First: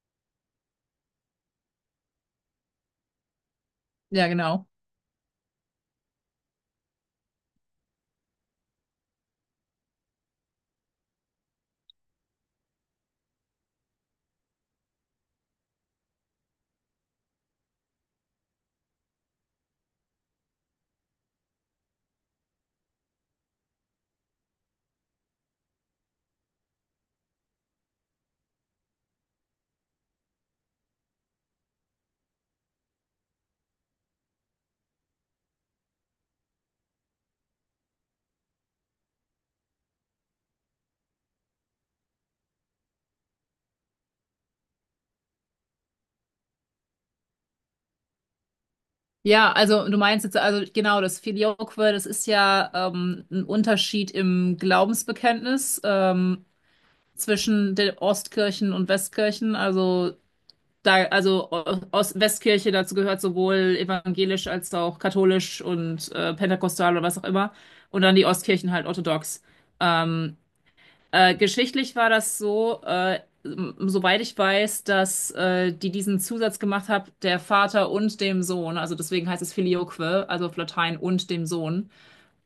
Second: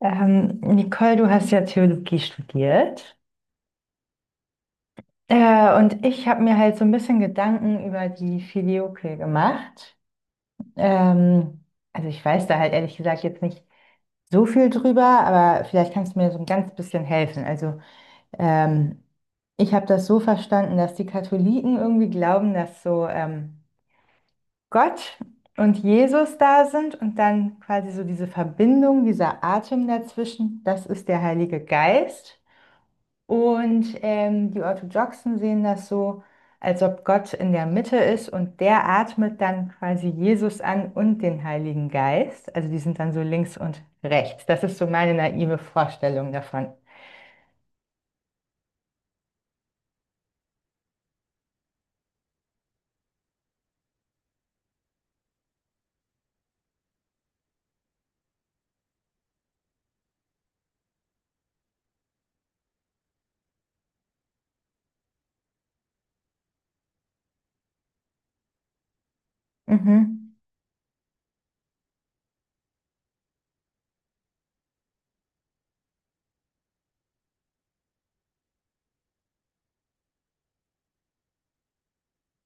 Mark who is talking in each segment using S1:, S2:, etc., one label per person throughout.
S1: Nicole, du hast ja Theologie studiert.
S2: Ja, genau.
S1: Und ich habe mir halt so ein bisschen Gedanken über die Filioque gemacht. Ähm, also ich weiß da halt ehrlich gesagt jetzt nicht so viel drüber, aber vielleicht kannst du mir so ein ganz bisschen helfen. Also ähm, ich habe das so verstanden, dass die Katholiken irgendwie glauben, dass so, Gott und Jesus da sind und dann quasi so diese Verbindung, dieser Atem dazwischen, das ist der Heilige Geist. Und die Orthodoxen sehen das so, als ob Gott in der Mitte ist und der atmet dann quasi Jesus an und den Heiligen Geist. Also die sind dann so links und rechts. Das ist so meine naive Vorstellung davon.
S2: Ja, also du meinst jetzt, also genau, das Filioque, das ist ja ein Unterschied im Glaubensbekenntnis zwischen den Ostkirchen und Westkirchen. Also da, also Ost Westkirche, dazu gehört sowohl evangelisch als auch katholisch und pentekostal oder was auch immer. Und dann die Ostkirchen halt orthodox.
S1: Mhm,
S2: Ähm, Geschichtlich war das so, soweit ich weiß, dass die diesen Zusatz gemacht haben, der Vater und dem Sohn, also deswegen heißt es Filioque, also auf Latein und dem Sohn,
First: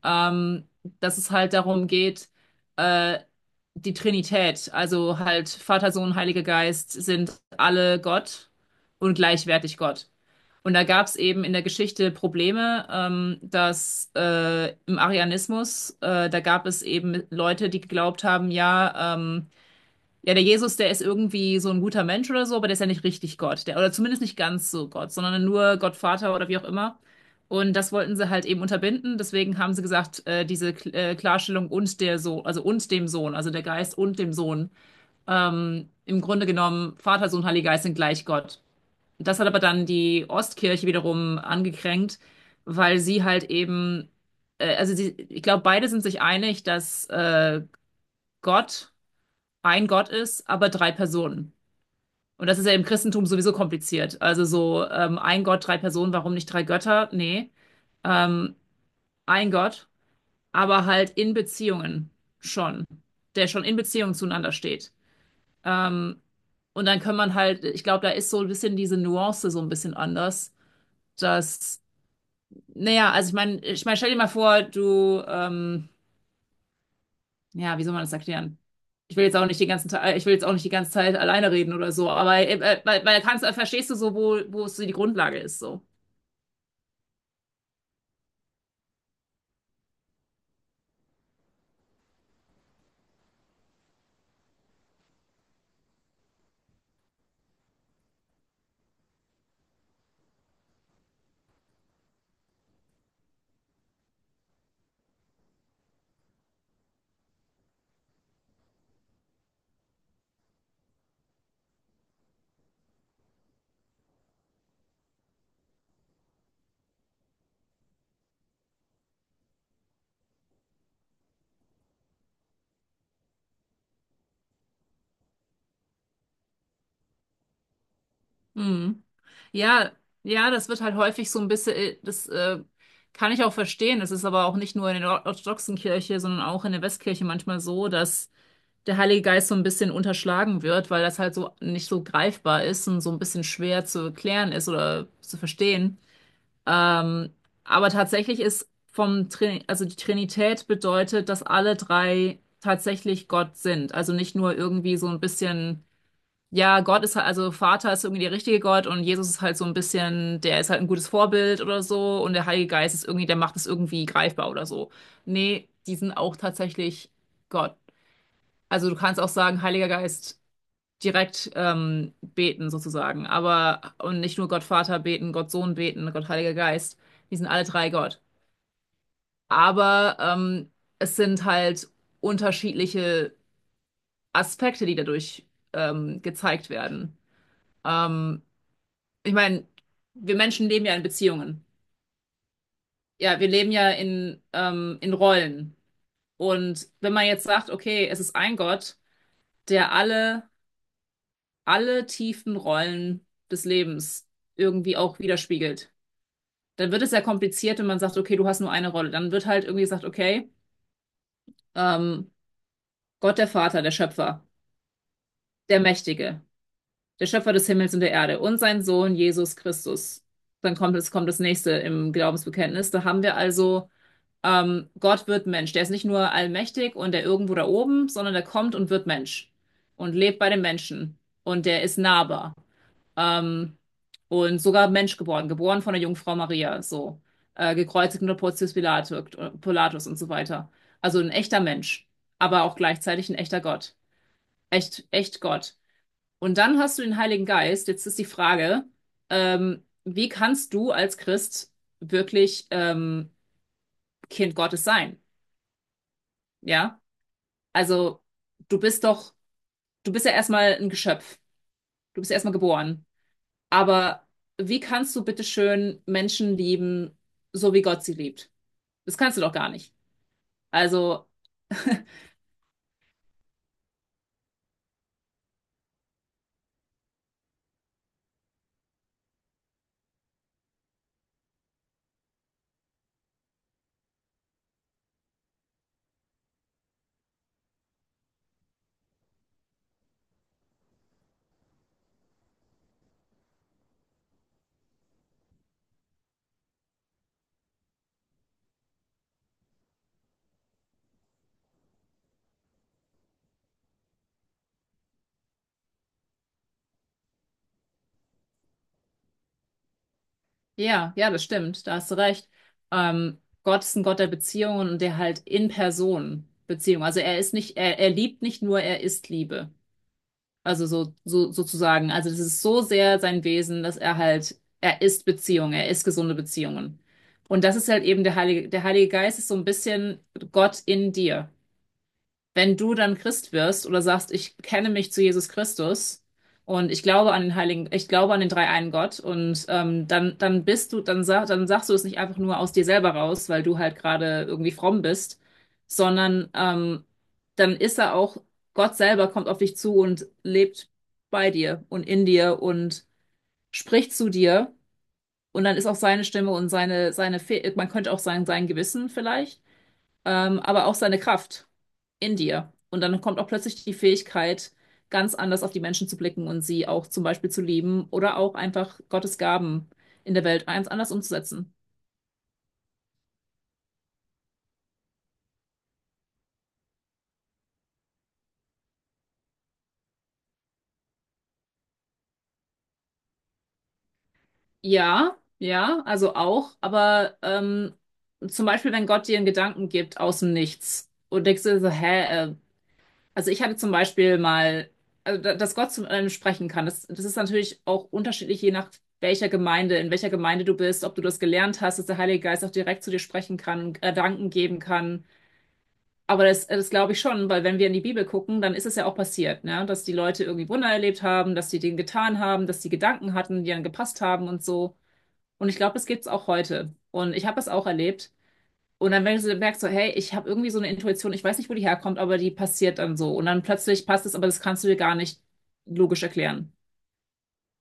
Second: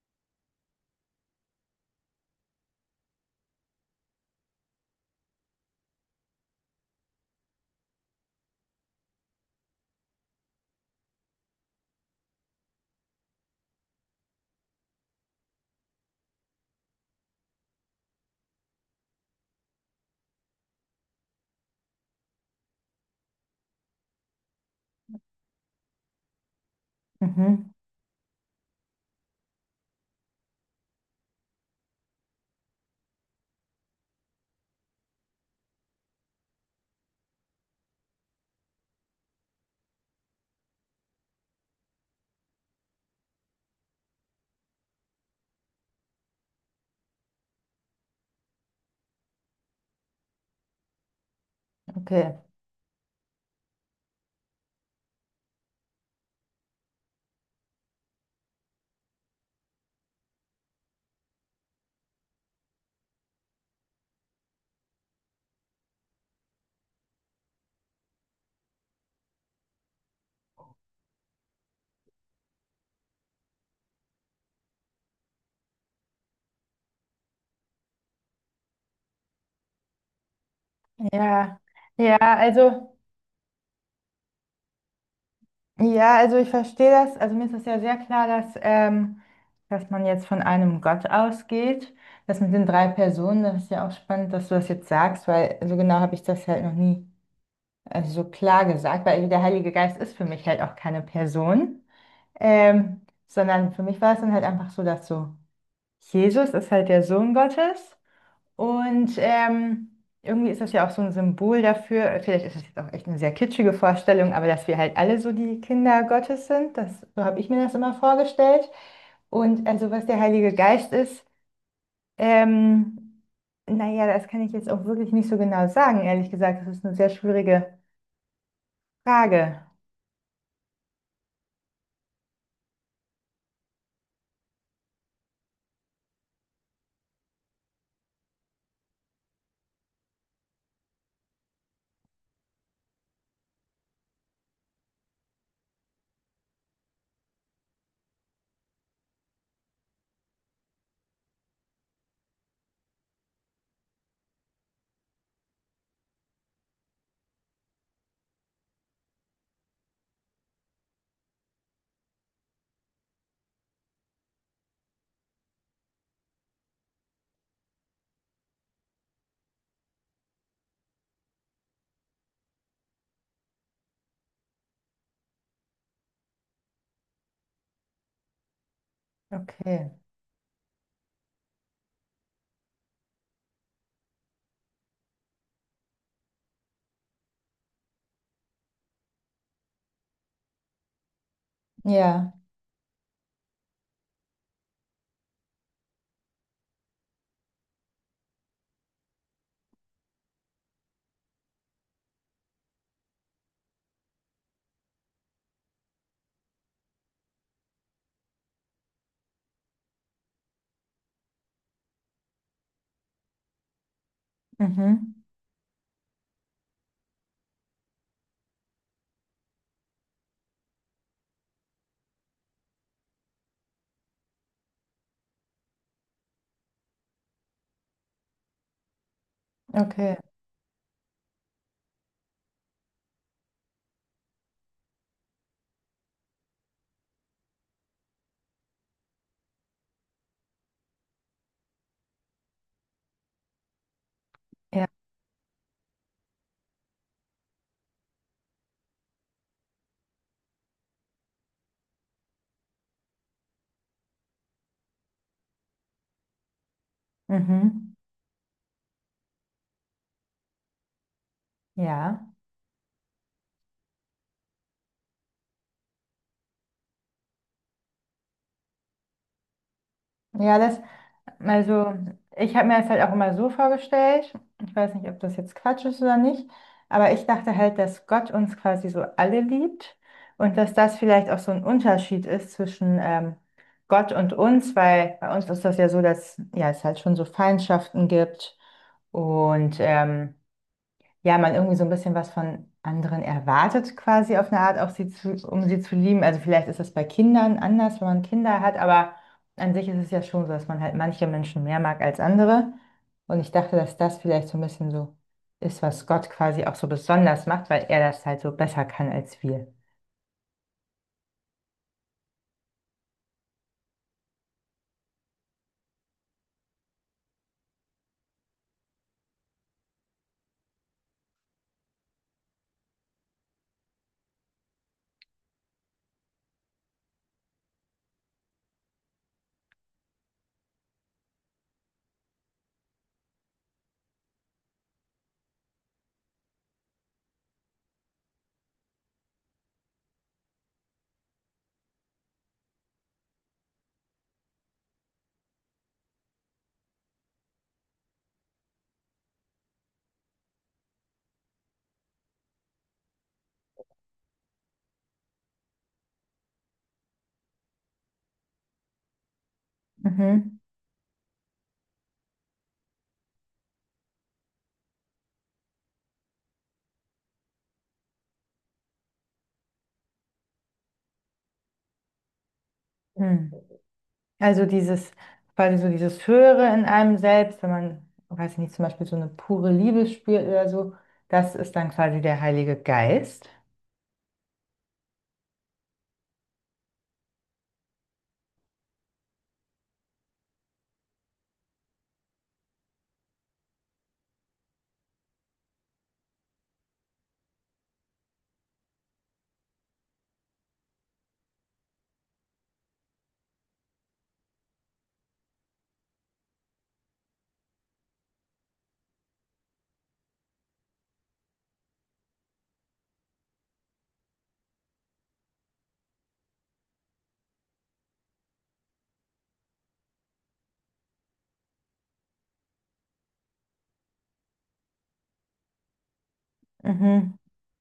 S2: ähm, dass es halt darum geht, äh, die Trinität, also halt Vater, Sohn, Heiliger Geist, sind alle Gott und gleichwertig Gott. Und da gab es eben in der Geschichte Probleme, dass im Arianismus da gab es eben Leute, die geglaubt haben, ja, ja, der Jesus, der ist irgendwie so ein guter Mensch oder so, aber der ist ja nicht richtig Gott. Der, oder zumindest nicht ganz so Gott, sondern nur Gott Vater oder wie auch immer.
S1: mhm,
S2: Und das wollten sie halt eben unterbinden. Deswegen haben sie gesagt, diese K Klarstellung und der Sohn, also und dem Sohn, also der Geist und dem Sohn. Im Grunde genommen, Vater, Sohn, Heiliger Geist sind gleich Gott. Das hat aber dann die Ostkirche wiederum angekränkt, weil sie halt eben, also sie, ich glaube, beide sind sich einig, dass Gott ein Gott ist, aber drei Personen.
S1: okay.
S2: Und das ist ja im Christentum sowieso kompliziert. Also so ein Gott, drei Personen, warum nicht drei Götter? Nee, ähm, ein Gott, aber halt in Beziehungen schon, der schon in Beziehungen zueinander steht. Ähm, und dann kann man halt, ich glaube, da ist so ein bisschen diese Nuance so ein bisschen anders, dass, naja, also ich meine, stell dir mal vor, ja, wie soll man das erklären? Ich will jetzt auch nicht die ganze Zeit alleine
S1: Ja,
S2: reden oder so,
S1: ja,
S2: aber
S1: also,
S2: verstehst du so, wo es so die Grundlage ist, so.
S1: ja, also ich verstehe das. Also mir ist das ja sehr klar, dass, dass man jetzt von einem Gott ausgeht. Das mit den drei Personen, das ist ja auch spannend, dass du das jetzt sagst, weil so genau habe ich das halt noch nie. Also so klar gesagt, weil der Heilige Geist ist für mich halt auch keine Person, sondern für mich war es dann halt einfach so, dass so Jesus ist halt der Sohn Gottes und irgendwie ist das ja auch so ein Symbol dafür, vielleicht ist das jetzt auch echt eine sehr kitschige Vorstellung, aber dass wir halt alle so die Kinder Gottes sind, das, so habe ich mir das immer vorgestellt. Und also was der Heilige Geist ist, ähm, naja, das kann ich jetzt auch wirklich nicht so genau sagen, ehrlich gesagt, das ist eine sehr schwierige
S2: Hm.
S1: Frage.
S2: Ja, ja, das wird halt häufig so ein bisschen, das kann ich auch verstehen. Das ist aber auch nicht nur in der orthodoxen Kirche, sondern auch in der Westkirche manchmal so, dass der Heilige Geist so ein bisschen unterschlagen wird, weil das halt so nicht so greifbar ist und so ein bisschen schwer zu erklären ist oder zu verstehen. Ähm, aber tatsächlich ist vom Trin also die Trinität bedeutet, dass alle drei tatsächlich Gott sind. Also nicht nur irgendwie so ein bisschen ja, Gott ist halt, also Vater ist irgendwie der richtige Gott und Jesus ist halt so ein bisschen, der ist halt ein gutes Vorbild oder so und der Heilige Geist ist irgendwie, der macht es irgendwie greifbar oder so. Nee, die sind auch tatsächlich Gott. Also du kannst auch sagen, Heiliger Geist direkt beten sozusagen, aber und nicht nur Gott Vater beten, Gott Sohn beten, Gott Heiliger Geist. Die sind alle drei Gott.
S1: Okay,
S2: Aber es sind halt unterschiedliche Aspekte, die dadurch gezeigt werden. Ähm, ich meine, wir Menschen leben ja in Beziehungen.
S1: ja,
S2: Ja, wir leben ja in Rollen. Und wenn man jetzt sagt, okay, es ist ein Gott, der alle tiefen Rollen des Lebens irgendwie auch widerspiegelt, dann wird es ja kompliziert, wenn man sagt, okay, du hast nur eine Rolle. Dann wird halt irgendwie gesagt, okay, ähm, Gott der Vater, der Schöpfer,
S1: mhm.
S2: der Mächtige, der Schöpfer des Himmels und der Erde und sein Sohn Jesus Christus. Dann kommt das nächste im Glaubensbekenntnis. Da haben wir also: Gott wird Mensch. Der ist nicht nur allmächtig und der irgendwo da oben, sondern der kommt und wird Mensch und
S1: Okay,
S2: lebt bei den Menschen und der ist nahbar. Ähm, und sogar Mensch geboren von der Jungfrau Maria, so gekreuzigt unter Pontius Pilatus und so weiter. Also ein echter Mensch, aber auch gleichzeitig ein echter Gott,
S1: ja,
S2: echt, echt Gott. Und dann hast du den Heiligen Geist. Jetzt ist die Frage, wie kannst du als Christ wirklich Kind Gottes sein? Ja?
S1: mhm.
S2: Also, du bist doch, du bist ja erstmal ein Geschöpf. Du
S1: Ja,
S2: bist ja erstmal geboren. Aber wie kannst du bitte schön Menschen lieben, so wie Gott sie liebt? Das kannst du doch gar nicht.
S1: ja, das,
S2: Also,
S1: also ich habe mir das halt auch immer so vorgestellt, ich weiß nicht, ob das jetzt Quatsch ist oder nicht, aber ich dachte halt, dass Gott uns quasi so alle liebt und dass das vielleicht auch so ein Unterschied ist zwischen Gott und uns, weil bei uns ist das ja so, dass ja, es halt schon so Feindschaften gibt und ja, man irgendwie so ein bisschen was von anderen erwartet, quasi auf eine Art, auch sie zu, um sie zu lieben. Also vielleicht ist das bei Kindern anders, wenn man Kinder hat, aber an sich ist es ja schon so, dass man halt manche Menschen mehr mag als andere. Und ich dachte, dass das vielleicht so ein bisschen so ist, was Gott quasi auch so besonders macht, weil er das halt so besser kann als wir.
S2: ja, ja, das stimmt. Da hast du recht. Gott ist ein Gott der Beziehungen und der halt in Person Beziehung. Also er ist nicht, er liebt nicht nur, er ist Liebe. Also so sozusagen. Also das ist so sehr sein Wesen, dass er halt, er ist Beziehung, er ist gesunde Beziehungen. Und das ist halt eben der Heilige Geist ist so ein bisschen Gott in dir, wenn du dann Christ wirst oder sagst, ich bekenne mich zu Jesus Christus und ich glaube an den dreieinen Gott und dann, dann bist du, dann, sag, dann sagst du es nicht einfach nur aus dir selber raus, weil du halt gerade irgendwie fromm bist, sondern dann ist er auch, Gott selber kommt auf dich zu und lebt bei dir und in dir und spricht zu dir und dann ist auch seine Stimme und seine, seine, Fe man könnte auch sagen, sein Gewissen vielleicht
S1: Mhm.
S2: aber auch seine Kraft in dir. Und dann kommt auch plötzlich die Fähigkeit, ganz anders auf die Menschen zu blicken und sie auch zum Beispiel zu lieben oder auch einfach Gottes Gaben in der Welt ganz anders umzusetzen.
S1: Hm. Also dieses, quasi so dieses Höhere in einem selbst, wenn man, weiß ich nicht, zum Beispiel so eine pure Liebe spürt oder so, das ist dann quasi der Heilige Geist.
S2: Ja, ja, also auch, aber zum Beispiel, wenn Gott dir einen Gedanken gibt aus dem Nichts und denkst du so, hä, also ich hatte zum Beispiel mal, dass Gott zu einem sprechen kann. Das ist natürlich auch unterschiedlich, je nach welcher Gemeinde, in welcher Gemeinde du bist, ob du das gelernt hast, dass der Heilige Geist auch direkt zu dir sprechen kann, Gedanken geben kann. Aber das, das glaube ich schon, weil wenn wir in die Bibel gucken, dann ist es ja auch passiert, ne? Dass die Leute irgendwie Wunder erlebt haben, dass die Dinge getan haben, dass die Gedanken hatten, die dann gepasst haben und so. Und ich glaube, das gibt's auch heute. Und ich habe es auch erlebt. Und dann merkst so, hey, ich habe irgendwie so eine Intuition, ich weiß nicht, wo die herkommt, aber die passiert dann so. Und dann plötzlich passt es, aber das kannst du dir gar nicht logisch erklären.
S1: Mhm.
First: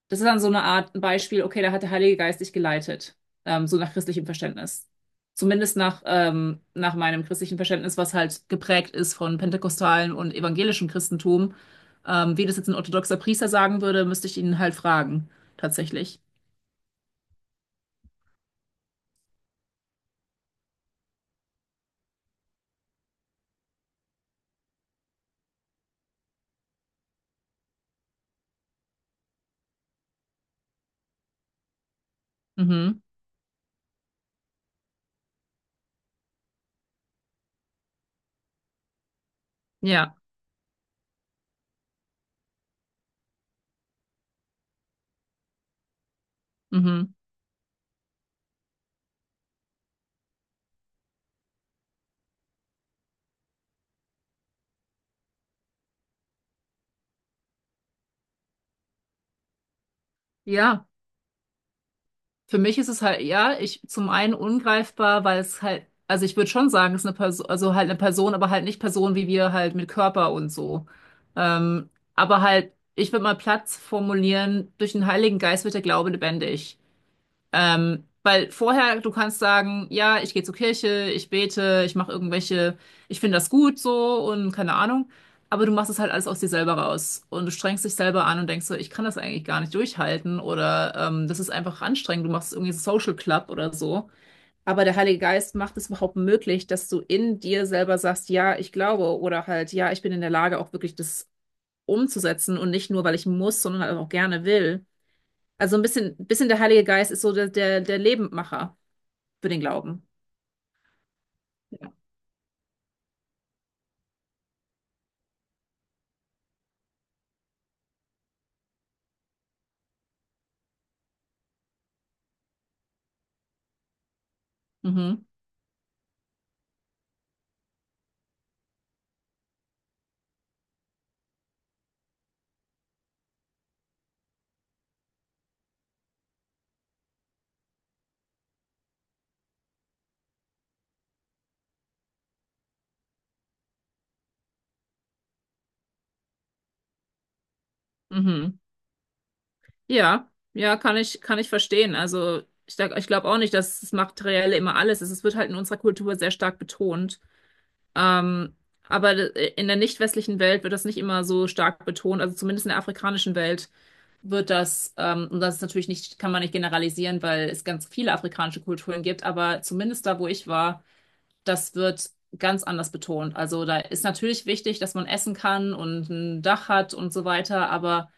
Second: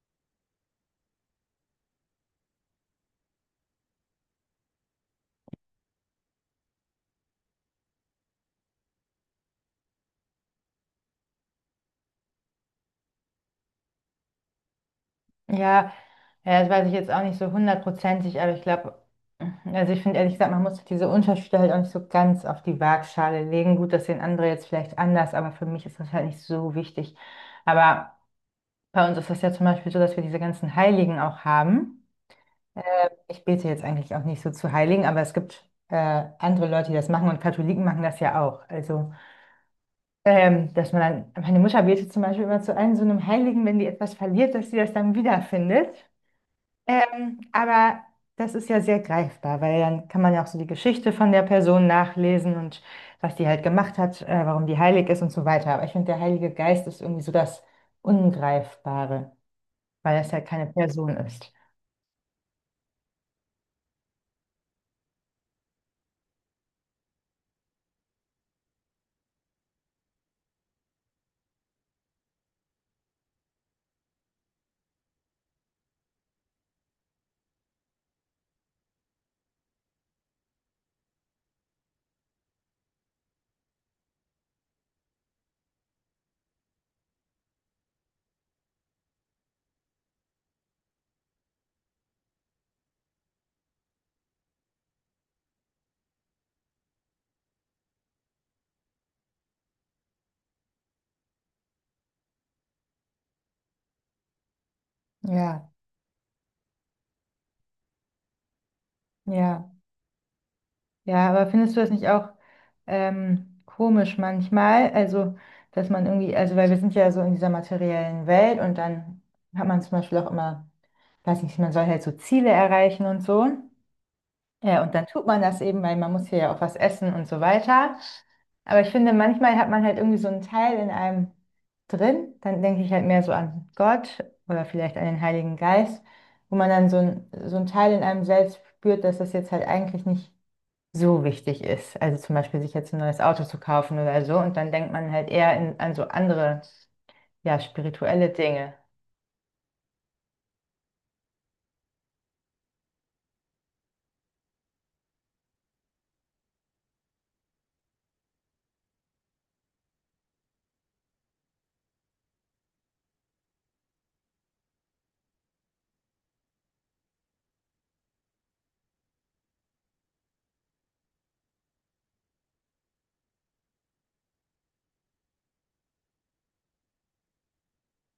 S2: Das ist dann so eine Art Beispiel, okay, da hat der Heilige Geist dich geleitet, so nach christlichem Verständnis. Zumindest nach meinem christlichen Verständnis, was halt geprägt ist von pentekostalen und evangelischem Christentum. Wie das jetzt ein orthodoxer Priester sagen würde, müsste ich ihn halt fragen,
S1: Ja,
S2: tatsächlich.
S1: ja, das weiß ich jetzt auch nicht so hundertprozentig, aber ich glaube, also ich finde ehrlich gesagt, man muss diese Unterschiede halt auch nicht so ganz auf die Waagschale legen. Gut, das sehen andere jetzt vielleicht anders, aber für mich ist das halt nicht so wichtig. Aber bei uns ist das ja zum Beispiel so, dass wir diese ganzen Heiligen auch haben.
S2: Mhm.
S1: Ich bete jetzt eigentlich auch nicht so zu Heiligen, aber es gibt andere Leute, die das machen und Katholiken machen das ja auch. Also,
S2: Ja.
S1: dass man dann, meine Mutter betet zum Beispiel immer zu einem so einem Heiligen, wenn die etwas verliert, dass sie das dann wiederfindet.
S2: Mhm.
S1: Aber das ist ja sehr greifbar, weil dann kann man ja auch so die Geschichte von der Person nachlesen und was die halt gemacht hat, warum die heilig ist und so weiter. Aber ich finde, der Heilige Geist ist irgendwie so das Ungreifbare, weil das halt keine
S2: Ja.
S1: Person ist.
S2: Für mich ist es halt, ja, ich zum einen ungreifbar, weil es halt, also ich würde schon sagen, es ist eine Person, also halt eine Person, aber halt nicht Person wie wir halt mit Körper und so. Aber halt, ich würde mal Platz formulieren, durch den Heiligen Geist wird der Glaube lebendig. Weil vorher, du kannst sagen, ja, ich gehe zur Kirche, ich bete, ich mache irgendwelche, ich finde das gut so und keine Ahnung. Aber du machst es halt alles aus dir selber raus. Und du strengst dich selber an und denkst so, ich kann das eigentlich gar nicht durchhalten oder das ist einfach anstrengend. Du machst irgendwie so Social Club oder so. Aber der Heilige Geist macht es überhaupt möglich, dass du in dir selber sagst, ja, ich glaube oder halt, ja, ich bin in der Lage, auch wirklich das umzusetzen und nicht nur, weil ich muss, sondern halt auch gerne will.
S1: Ja,
S2: Also ein bisschen der Heilige Geist ist so der Lebendmacher für den
S1: ja.
S2: Glauben.
S1: Ja, aber findest du das
S2: Ja.
S1: nicht auch komisch manchmal? Also, dass man irgendwie, also weil wir sind ja so in dieser materiellen Welt und dann hat man zum Beispiel auch immer, weiß nicht, man soll halt so Ziele erreichen und so. Ja, und dann
S2: Mhm.
S1: tut man das eben, weil man muss hier ja auch was essen und so weiter. Aber ich finde, manchmal hat man halt irgendwie so einen Teil in einem drin. Dann denke ich halt mehr so an Gott oder vielleicht an den Heiligen Geist, wo man dann so ein Teil in einem selbst spürt, dass das jetzt halt eigentlich nicht so wichtig ist. Also zum Beispiel sich jetzt ein neues Auto zu kaufen oder so. Und dann denkt man halt eher in, an so andere, ja, spirituelle
S2: Mhm.
S1: Dinge.
S2: Ja, ja, kann ich verstehen. Also ich glaube auch nicht, dass das Materielle immer alles ist. Es wird halt in unserer Kultur sehr stark betont. Ähm, aber in der nicht westlichen Welt wird das nicht immer so stark betont. Also zumindest in der afrikanischen Welt wird das, und das ist natürlich nicht, kann man nicht generalisieren, weil es ganz viele afrikanische Kulturen gibt, aber zumindest da, wo ich war, das wird ganz anders betont. Also da ist natürlich wichtig, dass man essen kann und ein Dach hat und so weiter, aber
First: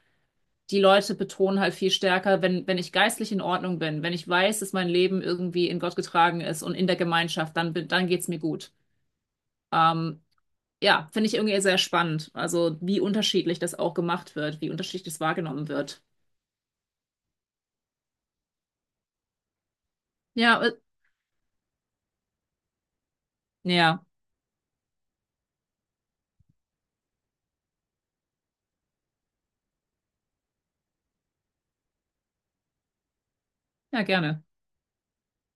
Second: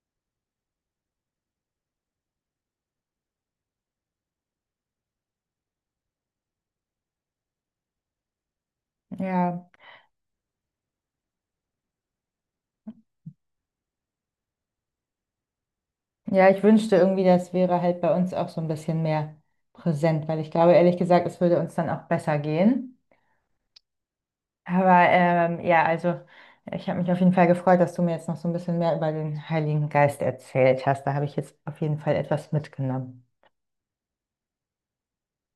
S2: die Leute betonen halt viel stärker, wenn, wenn ich geistlich in Ordnung bin, wenn ich weiß, dass mein Leben irgendwie in Gott getragen ist und in der Gemeinschaft, dann, dann geht's mir gut.
S1: Ja,
S2: Ähm, ja, finde ich irgendwie sehr spannend. Also wie unterschiedlich das auch gemacht wird, wie unterschiedlich das wahrgenommen wird.
S1: ja, ich wünschte irgendwie, das wäre halt bei uns auch so ein bisschen mehr präsent, weil ich
S2: Ja,
S1: glaube, ehrlich gesagt, es würde uns dann auch besser gehen.
S2: ja,
S1: Aber ja, also ich habe mich auf jeden Fall gefreut, dass du mir jetzt noch so ein bisschen mehr über den Heiligen Geist erzählt hast. Da habe ich jetzt auf jeden Fall etwas mitgenommen.
S2: ja, gerne.